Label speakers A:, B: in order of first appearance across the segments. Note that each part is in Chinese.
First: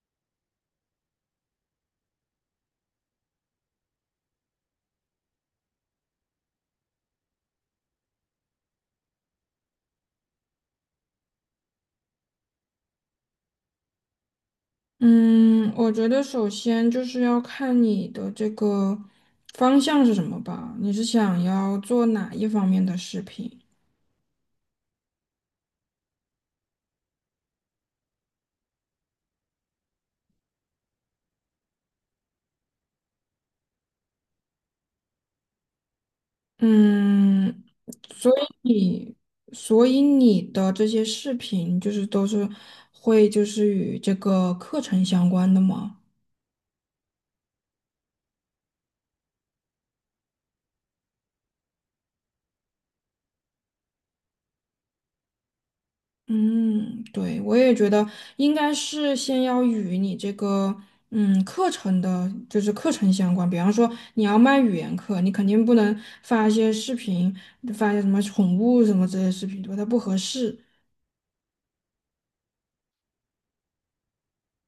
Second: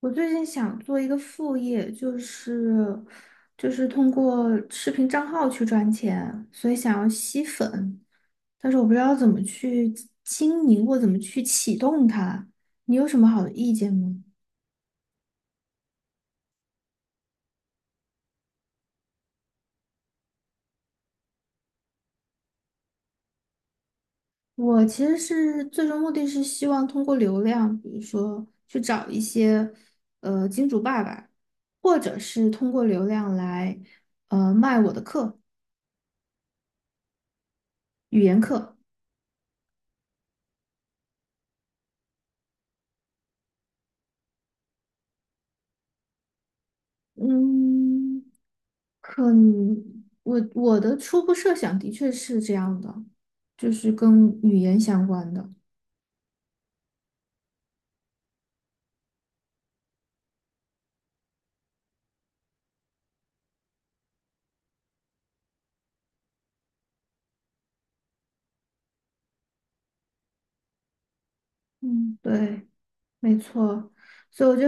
A: 我最近想做一个副业，就是通过视频账号去赚钱，所以想要吸粉，但是我不知道怎么去经营或怎么去启动它。你有什么好的意见吗？
B: 嗯，我觉得首先就是要看你的这个方向是什么吧，你是想要做哪一方面的视频？
A: 我其实是最终目的是希望通过流量，比如说去找一些金主爸爸，或者是通过流量来卖我的课，
B: 嗯，
A: 语
B: 所
A: 言
B: 以
A: 课。
B: 你，所以你的这些视频就是都是会就是与这个课程相关的吗？
A: 嗯。可能我的初步设想的确是这样的，就是跟语言相关的。
B: 嗯，对，我也觉得应该是先要与你这个课程的，就是课程相关。比方说你要卖语言课，你肯定不能发一些视频，发一些什么宠物什么这些视频，对吧？它不合适。
A: 嗯，对，没错。所以我就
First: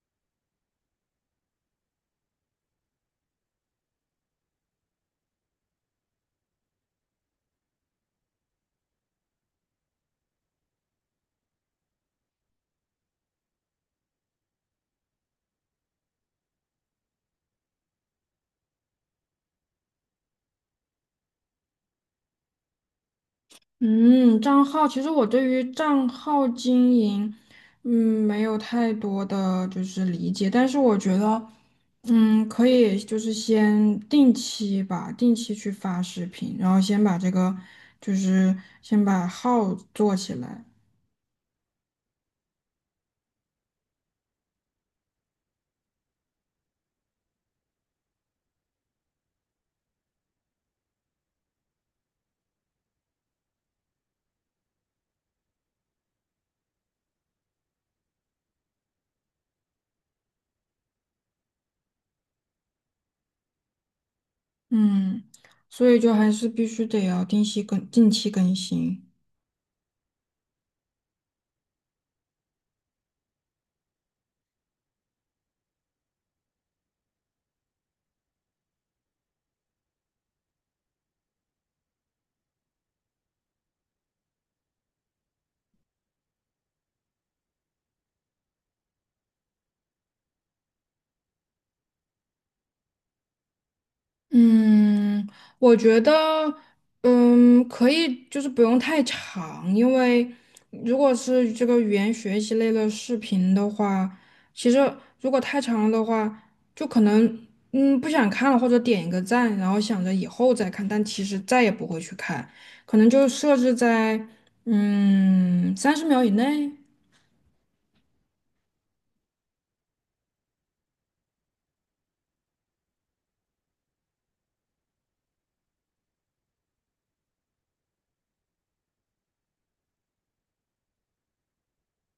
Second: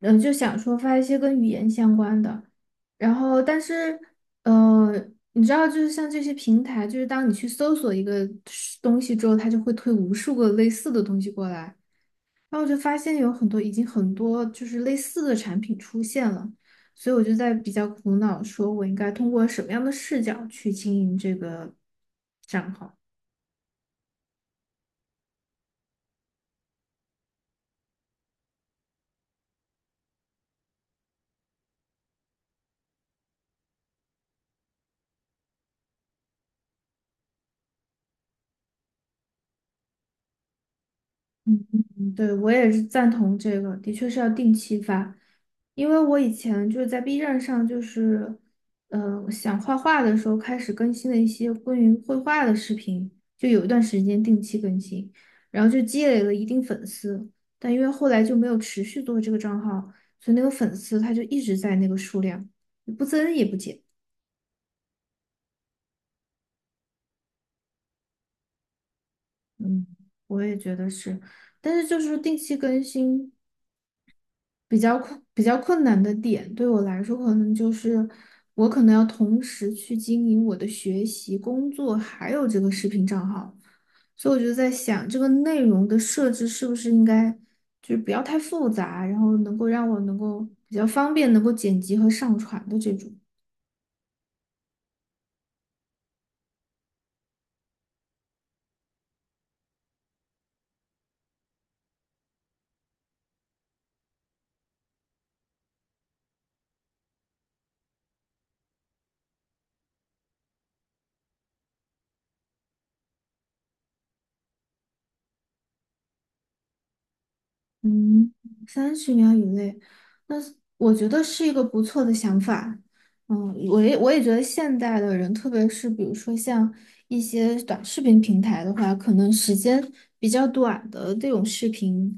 A: 就想说发一些跟语言相关的，然后但是呃，你知道，就是像这些平台，就是当你去搜索一个是东西之后，它就会推无数个类似的东西过来。然后我就发现有很多已经很多就是类似的产品出现了，所以我就在比较苦恼，说我应该通过什么样的视角去经营这个账号。
B: 嗯，账号其实我对于账号经营，嗯，没有太多的就是理解，但是我觉得，可以就是先定期吧，定期去发视频，然后先把这个就是先把号做起来。
A: 嗯，嗯嗯，对，我也是赞同这个，的确是要定期发，因为我以前就是在 B 站上，就是，想画画的时候开始更新了一些关于绘画的视频，就有一段时间定期更新，然后就积累了一定粉丝，但因为后来就没有持续做这个账号，所以那个粉丝他就一直在那个数量，不增也不减。
B: 嗯，所以就还是必须得要定期更新。
A: 嗯，我也觉得是，但是就是定期更新。比较困难的点，对我来说可能就是我可能要同时去经营我的学习、工作，还有这个视频账号，所以我就在想，这个内容的设置是不是应该就是不要太复杂，然后能够让我能够比较方便能够剪辑和上传的这种。
B: 嗯，我觉得，可以，就是不用太长，因为如果是这个语言学习类的视频的话，其实如果太长了的话，就可能不想看了，或者点一个赞，然后想着以后再看，但其实再也不会去看，可能就设置在30秒以内。
A: 嗯，三十秒以内，那是我觉得是一个不错的想法。嗯，我也觉得现代的人，特别是比如说像一些短视频平台的话，可能时间比较短的这种视频，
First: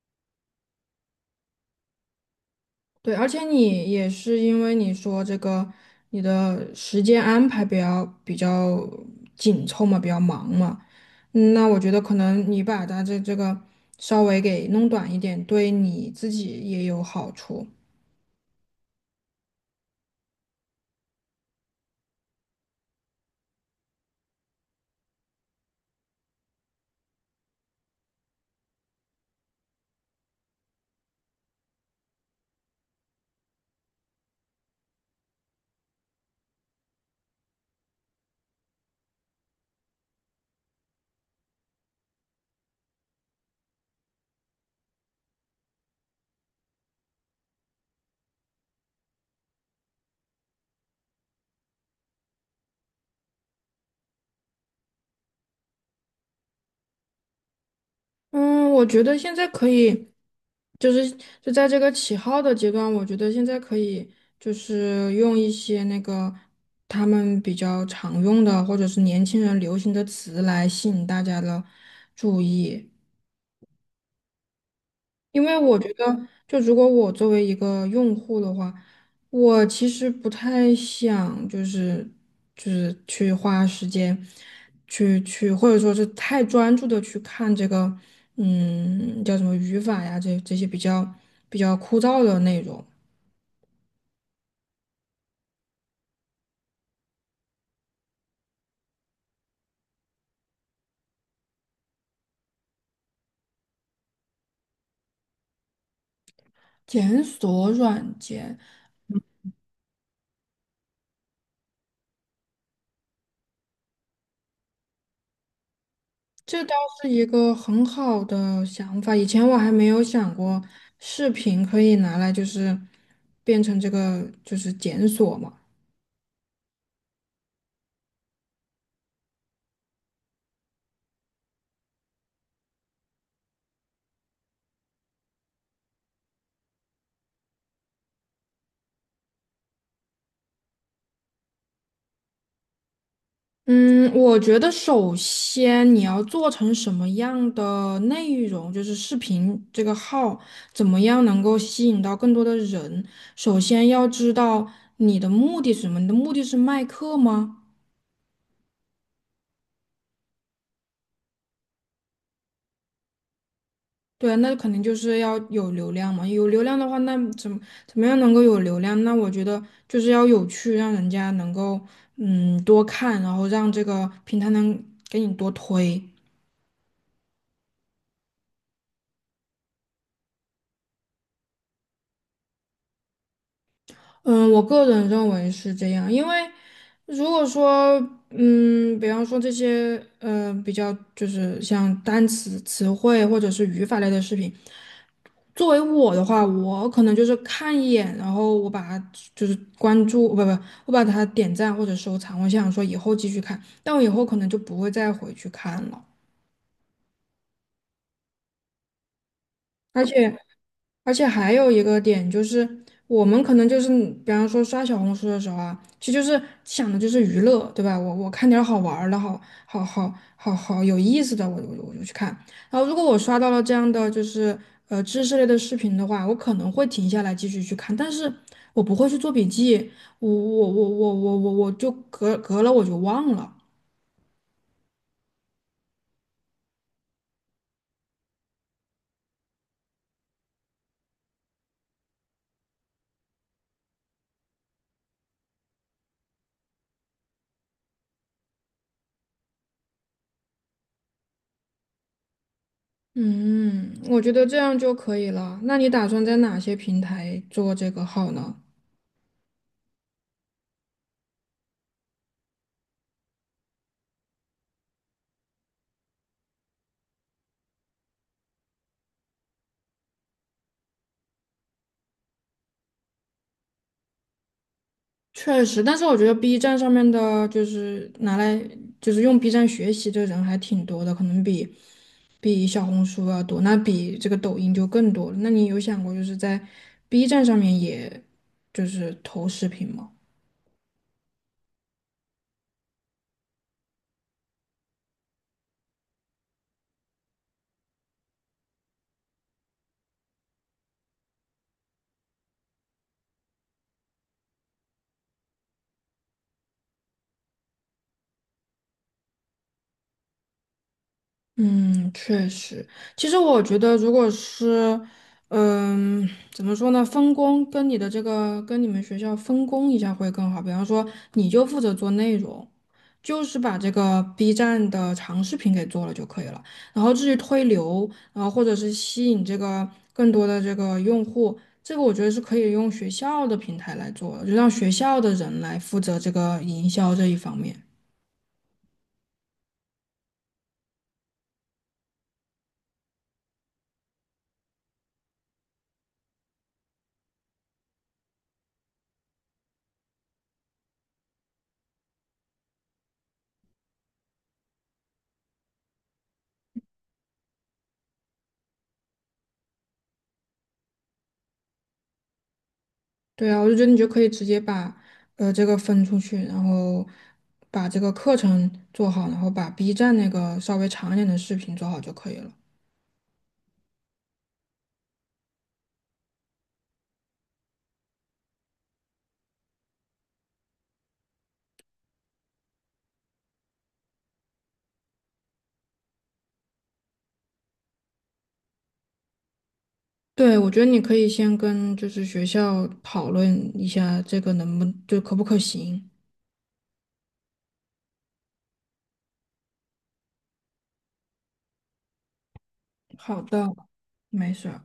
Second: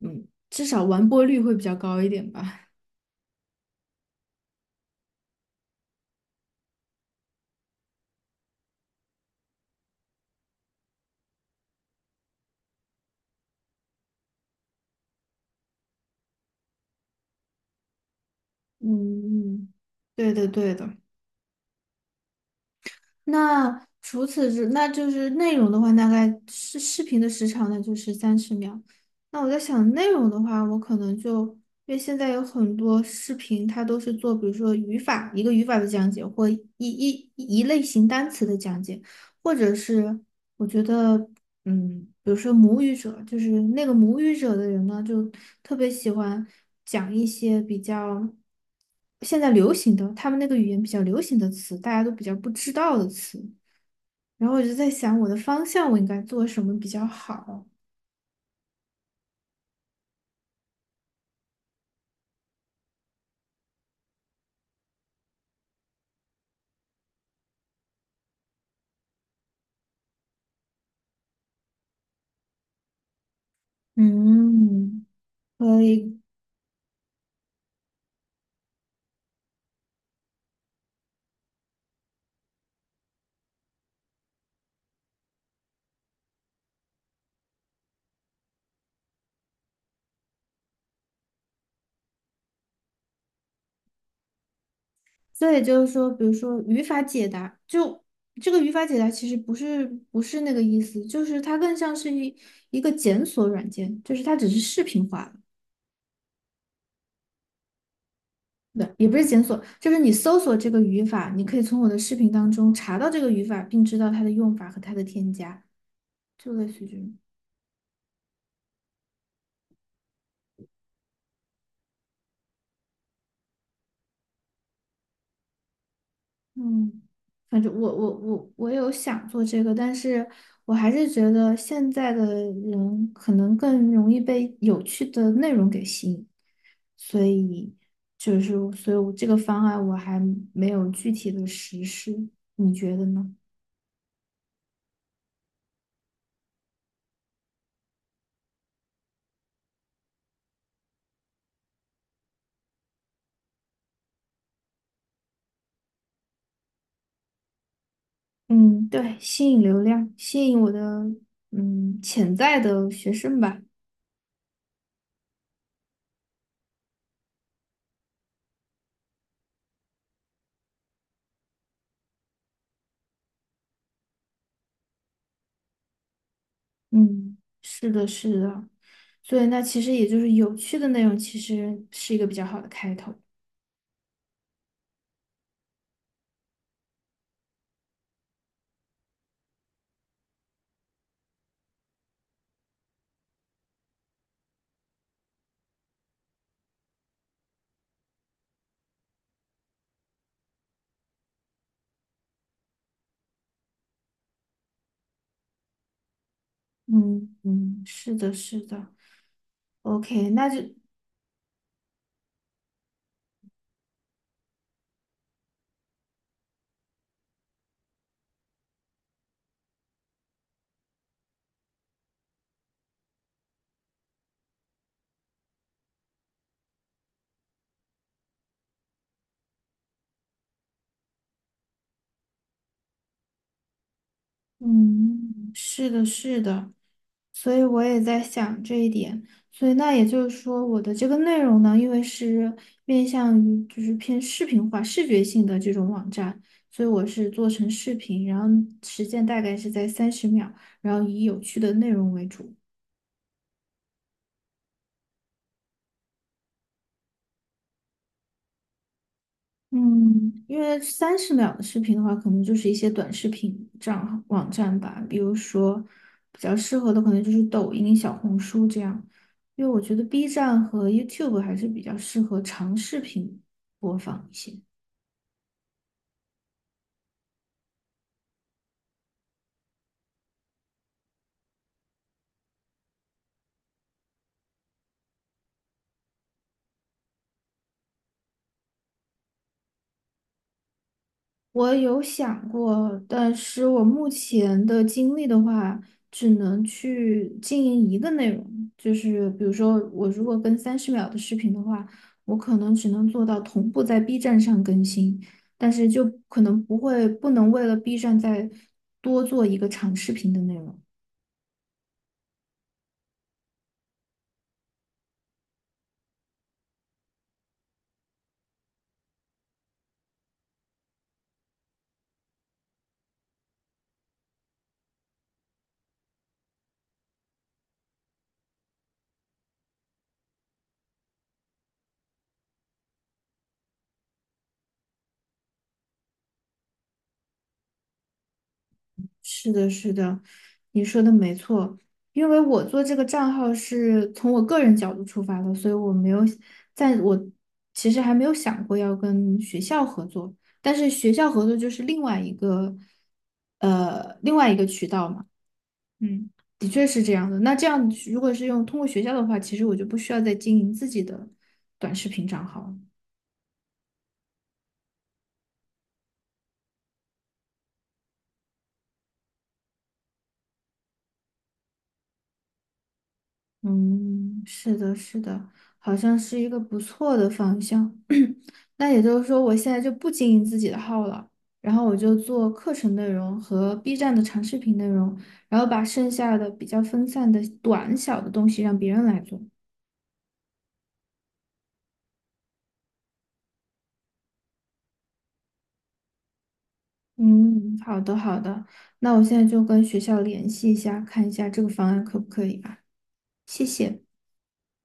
A: 嗯，至少完播率会比较高一点吧。
B: 对，而且你也是因为你说这个，你的时间安排比较紧凑嘛，比较忙嘛。那我觉得可能你把它这个稍微给弄短一点，对你自己也有好处。
A: 嗯，嗯对的对的。那除此之，那就是内容的话，大概视频的时长呢就是三十秒。那我在想内容的话，我可能就因为现在有很多视频，它都是做比如说语法一个语法的讲解，或一类型单词的讲解，或者是我觉得。嗯，比如说母语者，就是那个母语者的人呢，就特别喜欢讲一些比较现在流行的，他们那个语言比较流行的词，大家都比较不知道的词。然后我就在想，我的方向我应该做什么比较好？
B: 嗯，我觉得现在可以，就是就在这个起号的阶段，我觉得现在可以就是用一些那个他们比较常用的，或者是年轻人流行的词来吸引大家的注意。
A: 嗯，
B: 因为我
A: 可
B: 觉
A: 以。
B: 得，就如果我作为一个用户的话，我其实不太想，就是去花时间去，或者说是太专注的去看这个。叫什么语法呀，这些比较枯燥的内容。
A: 这也就是说，比如说语法解答，就这个语法解答其实不是不是那个意思，就是它更像是一个检索软件，就是它只是视频化。
B: 检索软件，
A: 对，也不是检索，就是你搜索这个语法，你可以从我的视频当中查到这个语法，并知道它的用法和它的添加，就
B: 这
A: 类
B: 倒
A: 似于这
B: 是
A: 种。
B: 一个很好的想法。以前我还没有想过，视频可以拿来就是变成这个就是检索嘛。
A: 嗯，反正我有想做这个，但是我还是觉得现在的人可能更容易被有趣的内容给吸引，所以就是所以我这个方案我还没有具体的实施，你觉得呢？
B: 嗯，我觉得首先你要做成什么样的内容，就是视频这个号怎么样能够吸引到更多的人。首先要知道你的目的是什么，你的目的是卖课吗？
A: 嗯，对，吸引流量，吸引我的潜在的学生吧。
B: 对啊，那肯定就是要有流量嘛。有流量的话，那怎么样能够有流量？那我觉得就是要有趣，让人家能够多看，然后让这个平台能给你多推。
A: 嗯，是的，是的。所以那其实也就是有趣的内容，其实是一个比较好的开头。
B: 嗯，我个人认为是这样。因为如果说，比方说这些，比较就是像单词、词汇或者是语法类的视频，作为我的话，我可能就是看一眼，然后我把它就是关注，不不，我把它点赞或者收藏，我想说以后继续看，但我以后可能就不会再回去看了。
A: 嗯嗯，是的，是的。
B: 而
A: OK。
B: 且。而且还有一个点就是，我们可能就是，比方说刷小红书的时候啊，其实就是想的就是娱乐，对吧？我看点儿好玩儿的，好好好好好有意思的，我就去看。然后如果我刷到了这样的就是知识类的视频的话，我可能会停下来继续去看，但是我不会去做笔记，我就隔了我就忘了。
A: 嗯，是的，是的。所以我也在想这一点。所以那也就是说，我的这个内容呢，因为是面向于就是偏视频化、视觉性的这种网站，所以我是做成视频，然后时间大概是在三十秒，然后以有趣的内容为主。
B: 嗯，我觉得这样就可以了。那你打算在哪些平台做这个号呢？
A: 嗯，因为三十秒的视频的话，可能就是一些短视频账网站吧，比如说比较适合的可能就是抖音、小红书这样，因为我觉得 B 站和 YouTube 还是比较适合长视频播放一些。
B: 确实，但是我觉得 B 站上面的，就是拿来就是用 B 站学习的人还挺多的，可能比小红书要多，那比这个抖音就更多了。那你有想过就是在 B 站上面也就是投视频吗？
A: 我有想过，但是我目前的精力的话，只能去经营一个内容，就是比如说，我如果跟三十秒的视频的话，我可能只能做到同步在 B 站上更新，但是就可能不会，不能为了 B 站再多做一个长视频的内容。
B: 嗯，确实，其实我觉得，如果是，怎么说呢，分工跟你的这个跟你们学校分工一下会更好。比方说，你就负责做内容，就是把这个 B 站的长视频给做了就可以了。然后至于推流，然后或者是吸引这个更多的这个用户，这个我觉得是可以用学校的平台来做的，就让学校的人来负责这个营销这一方面。
A: 是的，是的，你说的没错。因为我做这个账号是从我个人角度出发的，所以我没有，在我其实还没有想过要跟学校合作，但是学校合作就是另外一个，另外一个渠道嘛。嗯，的确是这样的。那这样如果是用通过学校的话，其实我就不需要再经营自己的短视频账号了。
B: 对啊，我就觉得你就可以直接把这个分出去，然后把这个课程做好，然后把 B 站那个稍微长一点的视频做好就可以了。
A: 嗯，是的，是的，好像是一个不错的方向。那也就是说，我现在就不经营自己的号了，然后我就做课程内容和 B 站的长视频内容，然后把剩下的比较分散的短小的东西让别人来做。
B: 对，我觉得你可以先跟就是学校讨论一下这个能不就可不可行。
A: 嗯，好的好的，那我现在就跟学校联系一下，看一下这个方案可不可以吧。
B: 好的，
A: 谢谢。
B: 没事儿。